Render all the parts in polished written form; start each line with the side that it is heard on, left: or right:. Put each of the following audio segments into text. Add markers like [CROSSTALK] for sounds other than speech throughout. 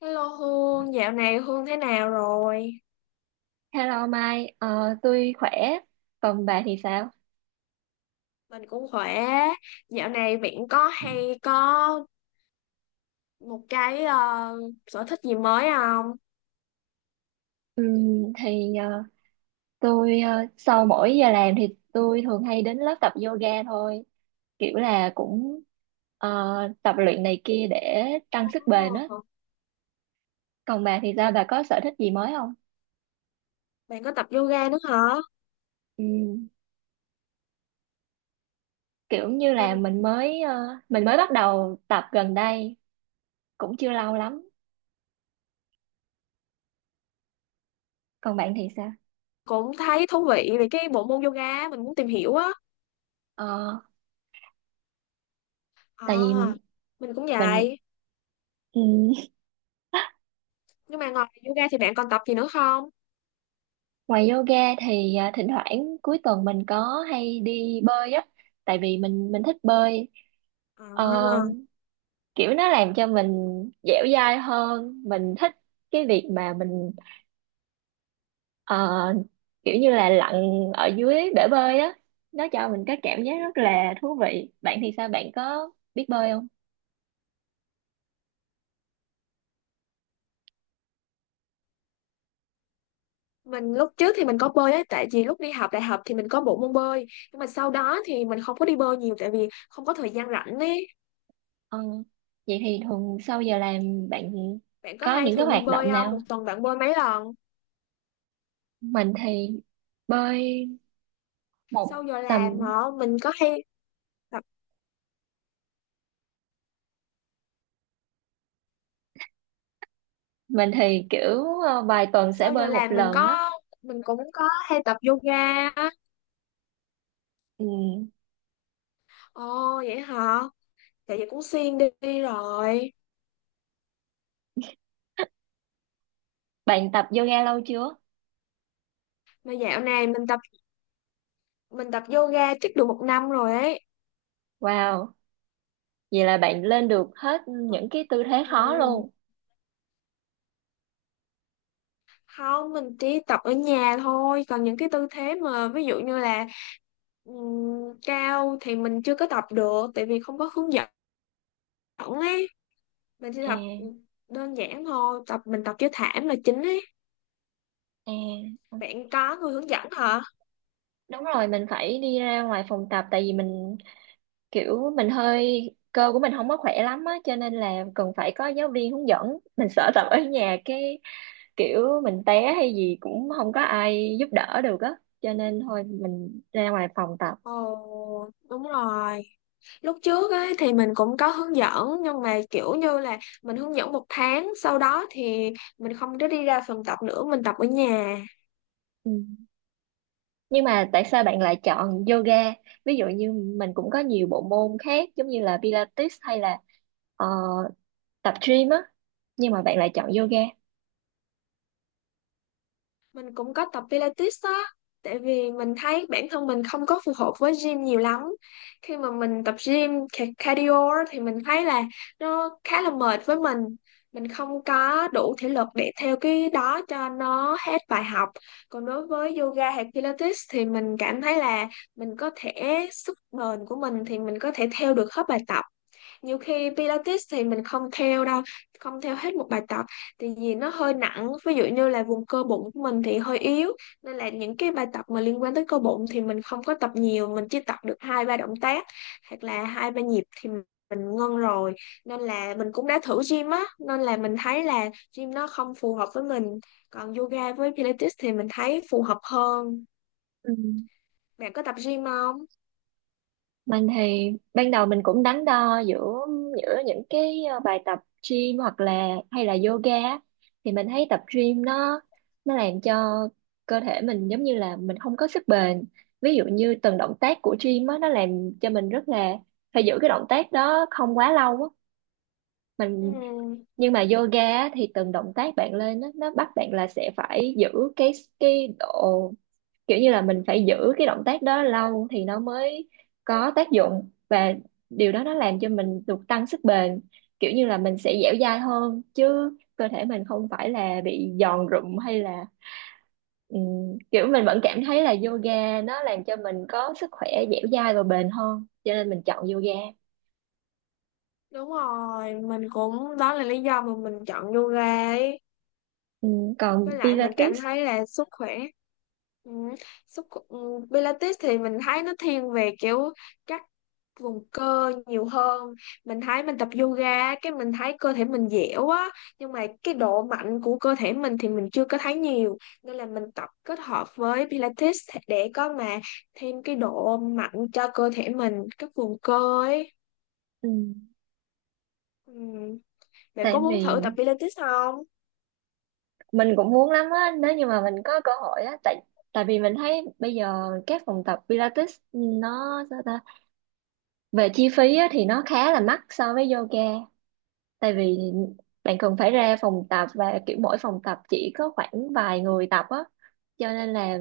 left: Hello Hương, dạo này Hương thế nào rồi?
right: Hello Mai, tôi khỏe, còn bà thì sao?
left: Mình cũng khỏe. Dạo này bạn có hay có một cái sở thích gì mới không?
right: Ừm, thì ờ, sau mỗi giờ làm thì tôi thường hay đến lớp tập yoga thôi, kiểu là cũng ờ, tập luyện này kia để tăng sức bền á.
left: Ồ,
right: Còn bà thì sao? Bà có sở thích gì mới không?
left: bạn có tập yoga nữa hả?
right: Ừm, kiểu như là
left: Mình
right: mình mới ờ, mình mới bắt đầu tập gần đây, cũng chưa lâu lắm. Còn bạn thì sao?
left: cũng thấy thú vị về cái bộ môn yoga, mình muốn tìm hiểu á.
right: Ờ,
left: À,
right: tại vì
left: mình cũng
right: mình
left: vậy. Nhưng mà ngoài yoga thì bạn còn tập gì nữa không?
right: Ngoài yoga thì thỉnh thoảng cuối tuần mình có hay đi bơi á, tại vì mình thích bơi. Ờ,
left: À,
right: kiểu nó làm cho mình dẻo dai hơn, mình thích cái việc mà ờ, kiểu như là lặn ở dưới bể bơi á, nó cho mình cái cảm giác rất là thú vị. Bạn thì sao? Bạn có biết bơi không?
left: mình lúc trước thì mình có bơi ấy, tại vì lúc đi học đại học thì mình có bộ môn bơi. Nhưng mà sau đó thì mình không có đi bơi nhiều tại vì không có thời gian rảnh ấy.
right: Ờ, vậy thì thường sau giờ làm bạn
left: Bạn có
right: có
left: hay
right: những cái
left: thường đi
right: hoạt
left: bơi
right: động
left: không? Một
right: nào?
left: tuần bạn bơi mấy lần?
right: Mình thì bơi một
left: Sau giờ làm
right: tầm
left: hả? Mình có hay tập
right: mình thì vài tuần sẽ
left: sau giờ
right: bơi một
left: làm mình
right: lần á.
left: có mình cũng có hay tập yoga á.
right: Ừ,
left: Ồ vậy hả? Tại vậy cũng xuyên đi, đi rồi.
right: bạn tập yoga lâu chưa?
left: Mà dạo này mình tập yoga chắc được một năm rồi ấy.
right: Wow, vậy là bạn lên được hết những cái tư thế
left: Ừ.
right: khó luôn.
left: Không, mình chỉ tập ở nhà thôi. Còn những cái tư thế mà ví dụ như là cao thì mình chưa có tập được tại vì không có hướng dẫn ấy. Mình chỉ
right: à,
left: tập đơn giản thôi, mình tập với thảm là chính ấy.
right: à, ờ.
left: Bạn có người hướng dẫn hả?
right: Đúng rồi, mình phải đi ra ngoài phòng tập tại vì mình kiểu mình hơi cơ của mình không có khỏe lắm á, cho nên là cần phải có giáo viên hướng dẫn, mình sợ tập ở nhà cái kiểu mình té hay gì cũng không có ai giúp đỡ được á, cho nên thôi mình ra ngoài phòng tập.
left: Ồ, đúng rồi. Lúc trước ấy thì mình cũng có hướng dẫn, nhưng mà kiểu như là mình hướng dẫn một tháng, sau đó thì mình không có đi ra phòng tập nữa, mình tập ở nhà.
right: Ừ. Nhưng mà tại sao bạn lại chọn yoga? Ví dụ như mình cũng có nhiều bộ môn khác giống như là Pilates hay là ờ, tập gym á, nhưng mà bạn lại chọn yoga.
left: Mình cũng có tập Pilates á, tại vì mình thấy bản thân mình không có phù hợp với gym nhiều lắm. Khi mà mình tập gym cardio á, thì mình thấy là nó khá là mệt với mình không có đủ thể lực để theo cái đó cho nó hết bài học. Còn đối với yoga hay Pilates thì mình cảm thấy là mình có thể, sức bền của mình thì mình có thể theo được hết bài tập. Nhiều khi Pilates thì mình không theo đâu, không theo hết một bài tập, tại vì nó hơi nặng. Ví dụ như là vùng cơ bụng của mình thì hơi yếu, nên là những cái bài tập mà liên quan tới cơ bụng thì mình không có tập nhiều, mình chỉ tập được hai ba động tác hoặc là hai ba nhịp thì mình ngưng rồi. Nên là mình cũng đã thử gym á, nên là mình thấy là gym nó không phù hợp với mình, còn yoga với Pilates thì mình thấy phù hợp hơn.
right: Ừ.
left: Bạn có tập gym không?
right: Mình thì ban đầu mình cũng đắn đo giữa giữa những cái bài tập gym hoặc là hay là yoga á. Thì mình thấy tập gym nó làm cho cơ thể mình giống như là mình không có sức bền. Ví dụ như từng động tác của gym á, nó làm cho mình rất là phải giữ cái động tác đó không quá lâu á. Mình
left: Ừm.
right: nhưng mà yoga á, thì từng động tác bạn lên á, nó bắt bạn là sẽ phải giữ cái cái độ kiểu như là mình phải giữ cái động tác đó lâu thì nó mới có tác dụng, và điều đó nó làm cho mình được tăng sức bền, kiểu như là mình sẽ dẻo dai hơn chứ cơ thể mình không phải là bị giòn rụm hay là kiểu mình vẫn cảm thấy là yoga nó làm cho mình có sức khỏe dẻo dai và bền hơn cho nên mình chọn yoga.
left: Đúng rồi, mình cũng, đó là lý do mà mình chọn yoga ấy.
right: Còn
left: Với lại mình cảm
right: Pilates
left: thấy là ừ, Pilates thì mình thấy nó thiên về kiểu các vùng cơ nhiều hơn. Mình thấy mình tập yoga cái mình thấy cơ thể mình dẻo á, nhưng mà cái độ mạnh của cơ thể mình thì mình chưa có thấy nhiều, nên là mình tập kết hợp với Pilates để có mà thêm cái độ mạnh cho cơ thể mình, các vùng cơ ấy.
right: ừm,
left: Ừ. Bạn
right: tại
left: có muốn
right: vì
left: thử tập Pilates không?
right: mình cũng muốn lắm á nếu như mà mình có cơ hội á, tại tại vì mình thấy bây giờ các phòng tập Pilates nó sao ta, về chi phí á, thì nó khá là mắc so với yoga, tại vì bạn cần phải ra phòng tập và kiểu mỗi phòng tập chỉ có khoảng vài người tập á, cho nên là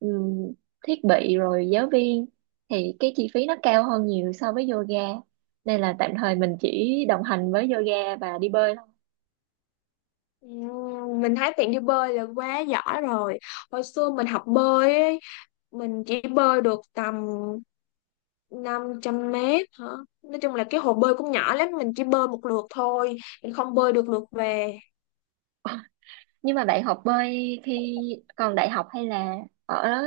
right: ừm, thiết bị rồi giáo viên thì cái chi phí nó cao hơn nhiều so với yoga, nên là tạm thời mình chỉ đồng hành với yoga và đi bơi.
left: Mình thấy bạn đi bơi là quá giỏi rồi. Hồi xưa mình học bơi ấy, mình chỉ bơi được tầm 500 mét hả? Nói chung là cái hồ bơi cũng nhỏ lắm, mình chỉ bơi một lượt thôi, mình không bơi được lượt về.
right: Nhưng mà bạn học bơi khi còn đại học hay là ở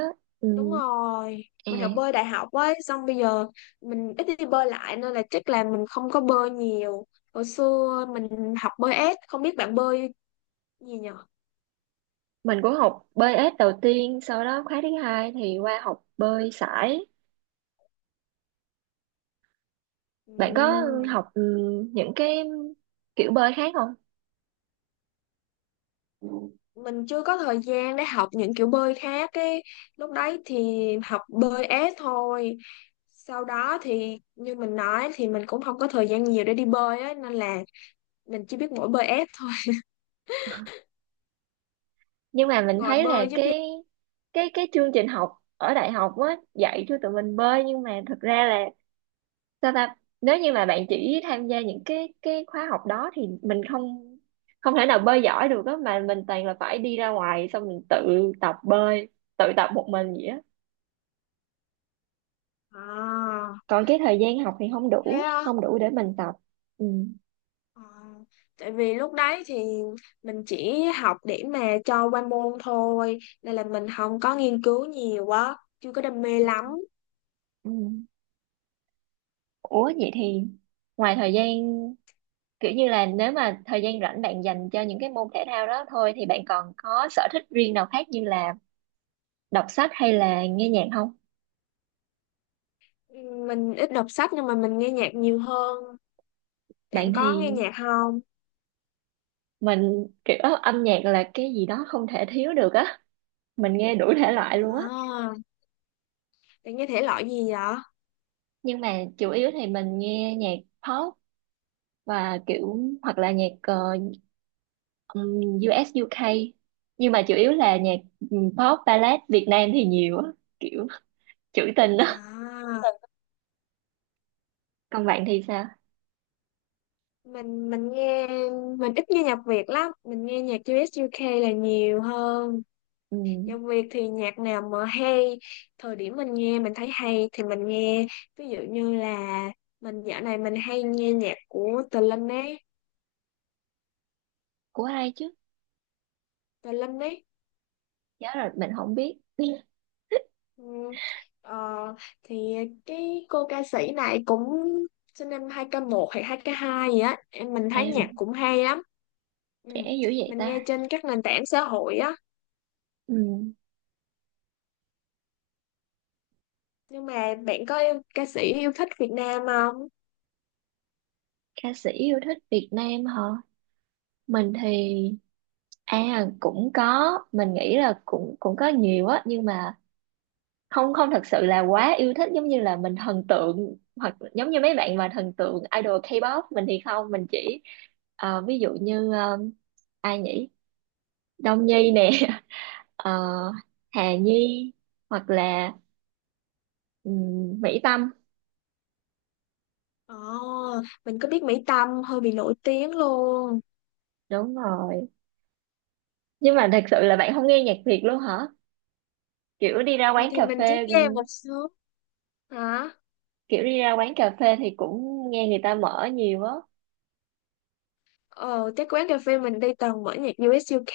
left: Đúng
right: ừm,
left: rồi,
right: à,
left: mình học bơi đại học ấy, xong bây giờ mình ít đi bơi lại nên là chắc là mình không có bơi nhiều. Hồi xưa mình học bơi ép, không biết bạn bơi gì nhở?
right: mình cũng học bơi ếch đầu tiên, sau đó khóa thứ hai thì qua học bơi sải. Bạn có
left: Ừm.
right: học những cái kiểu bơi khác không?
left: Mình chưa có thời gian để học những kiểu bơi khác ấy, lúc đấy thì học bơi ép thôi, sau đó thì như mình nói thì mình cũng không có thời gian nhiều để đi bơi ấy, nên là mình chỉ biết mỗi bơi ép thôi. [LAUGHS]
right: Nhưng mà mình
left: Ngồi
right: thấy là
left: bơi giúp gì?
right: cái chương trình học ở đại học á dạy cho tụi mình bơi, nhưng mà thực ra là sao ta, nếu như mà bạn chỉ tham gia những cái khóa học đó thì mình không không thể nào bơi giỏi được á, mà mình toàn là phải đi ra ngoài, xong mình tự tập bơi, tự tập một mình vậy á.
left: À,
right: Còn cái thời gian học thì không
left: thế
right: đủ,
left: á?
right: để mình tập. Ừ.
left: À, tại vì lúc đấy thì mình chỉ học để mà cho qua môn thôi, nên là mình không có nghiên cứu nhiều quá, chưa có đam mê lắm.
right: Ừ. Ủa vậy thì ngoài thời gian kiểu như là nếu mà thời gian rảnh bạn dành cho những cái môn thể thao đó thôi, thì bạn còn có sở thích riêng nào khác như là đọc sách hay là nghe nhạc không?
left: Mình ít đọc sách, nhưng mà mình nghe nhạc nhiều hơn.
right: Bạn
left: Bạn có
right: thì
left: nghe nhạc không?
right: mình kiểu âm nhạc là cái gì đó không thể thiếu được á, mình nghe đủ thể loại luôn á,
left: À, bạn nghe thể loại gì vậy?
right: nhưng mà chủ yếu thì mình nghe nhạc pop và kiểu hoặc là nhạc ừm, US UK, nhưng mà chủ yếu là nhạc pop ballad Việt Nam thì nhiều á, kiểu trữ tình á.
left: À,
right: Còn bạn thì sao?
left: mình nghe, mình ít nghe nhạc Việt lắm, mình nghe nhạc US UK là nhiều hơn. Nhạc
right: Ừm,
left: Việt thì nhạc nào mà hay, thời điểm mình nghe mình thấy hay thì mình nghe. Ví dụ như là dạo này mình hay nghe nhạc của Tờ Linh ấy,
right: của ai chứ?
left: Tờ Linh ấy.
right: Giá rồi mình không biết. [LAUGHS]
left: Ừ. Ờ, thì cái cô ca sĩ này cũng sinh năm 2001 hay 2002 gì á, em mình
right: à,
left: thấy nhạc cũng hay lắm. Ừ.
right: Trẻ dữ vậy
left: Mình nghe
right: ta.
left: trên các nền tảng xã hội á,
right: Ừm,
left: nhưng mà bạn có yêu, ca sĩ yêu thích Việt Nam không?
right: ca sĩ yêu thích Việt Nam hả? Mình thì à, cũng có, mình nghĩ là cũng cũng có nhiều á, nhưng mà không không thật sự là quá yêu thích giống như là mình thần tượng, hoặc giống như mấy bạn mà thần tượng idol K-pop. Mình thì không, mình chỉ ví dụ như ai nhỉ? Đông Nhi nè, [LAUGHS] ờ, Hà Nhi, hoặc là Mỹ Tâm,
left: Ồ, mình có biết Mỹ Tâm hơi bị nổi tiếng luôn.
right: đúng rồi. Nhưng mà thật sự là bạn không nghe nhạc Việt luôn hả? Kiểu đi ra
left: Ừ,
right: quán
left: thì
right: cà
left: mình chỉ
right: phê
left: nghe một số hả?
right: kiểu đi ra quán cà phê thì cũng nghe người ta mở nhiều á.
left: Ờ, cái quán cà phê mình đi toàn mở nhạc US UK.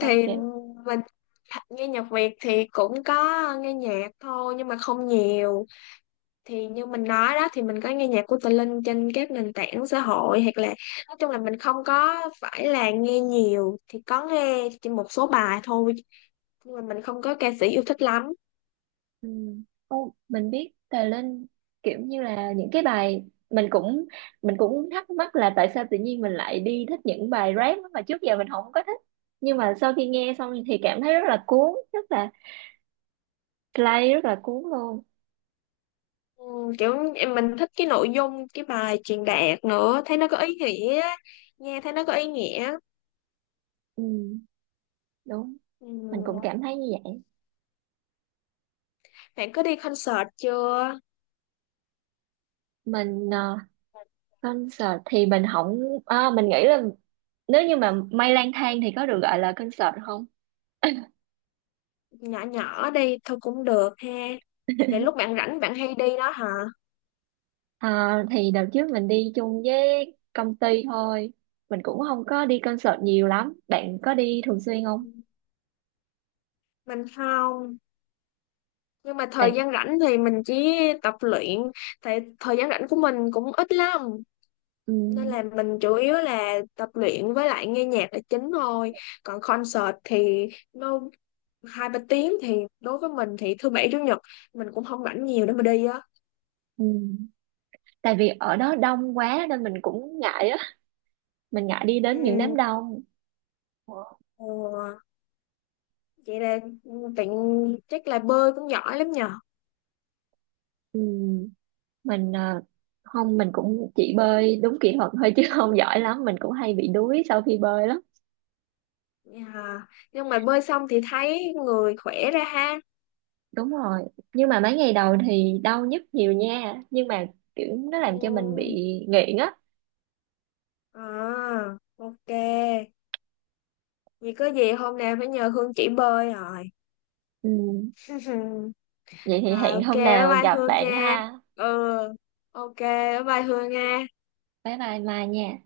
left: Thì mình nghe nhạc Việt thì cũng có nghe nhạc thôi nhưng mà không nhiều. Thì như mình nói đó thì mình có nghe nhạc của Tự Linh trên các nền tảng xã hội, hoặc là nói chung là mình không có phải là nghe nhiều, thì có nghe chỉ một số bài thôi, nhưng mà mình không có ca sĩ yêu thích lắm.
right: Ừ. Ô, mình biết Tài Linh, kiểu như là những cái bài mình cũng thắc mắc là tại sao tự nhiên mình lại đi thích những bài rap mà trước giờ mình không có thích, nhưng mà sau khi nghe xong thì cảm thấy rất là cuốn, rất là play, rất là cuốn luôn.
left: Ừ, mình thích cái nội dung cái bài truyền đạt nữa, thấy nó có ý nghĩa, nghe thấy nó có ý nghĩa.
right: ừ, Đúng, mình cũng
left: Ừ.
right: cảm thấy như vậy.
left: Bạn có đi concert chưa?
right: mình ờ, Concert thì mình không, mình nghĩ là nếu như mà Mây lang thang thì có được gọi là concert không?
left: Nhỏ nhỏ đi thôi cũng được ha, để lúc bạn rảnh bạn hay đi đó hả?
right: À, thì đợt trước mình đi chung với công ty thôi, mình cũng không có đi concert nhiều lắm. Bạn có đi thường xuyên không?
left: Ừ, mình không, nhưng mà thời
right: bạn
left: gian rảnh thì mình chỉ tập luyện, tại thời gian rảnh của mình cũng ít lắm, nên
right: ừm,
left: là mình chủ yếu là tập luyện với lại nghe nhạc là chính thôi. Còn concert thì nó hai ba tiếng thì đối với mình thì thứ bảy chủ nhật mình cũng không rảnh nhiều để mà đi á.
right: ừm. Tại vì ở đó đông quá nên mình cũng ngại á, mình ngại đi đến những đám
left: Ừm,
right: đông.
left: ờ, vậy là tiện, chắc là bơi cũng giỏi lắm nhờ.
right: Ừm, mình à, không, mình cũng chỉ bơi đúng kỹ thuật thôi chứ [LAUGHS] không giỏi lắm, mình cũng hay bị đuối sau khi bơi lắm.
left: Dạ. Nhưng mà bơi xong thì thấy người khỏe ra ha?
right: Đúng rồi, nhưng mà mấy ngày đầu thì đau nhức nhiều nha, nhưng mà kiểu nó làm cho mình bị
left: Ừm,
right: nghiện á.
left: à ok. Vì có gì hôm nào phải nhờ Hương chỉ bơi rồi.
right: Ừ.
left: [LAUGHS]
right: Vậy thì
left: Rồi,
right: hẹn
left: ok,
right: hôm
left: bye
right: nào
left: bye
right: gặp
left: Hương
right: bạn
left: nha.
right: ha.
left: Ừ, ok bye bye Hương nha.
right: Bye bye Mai nha.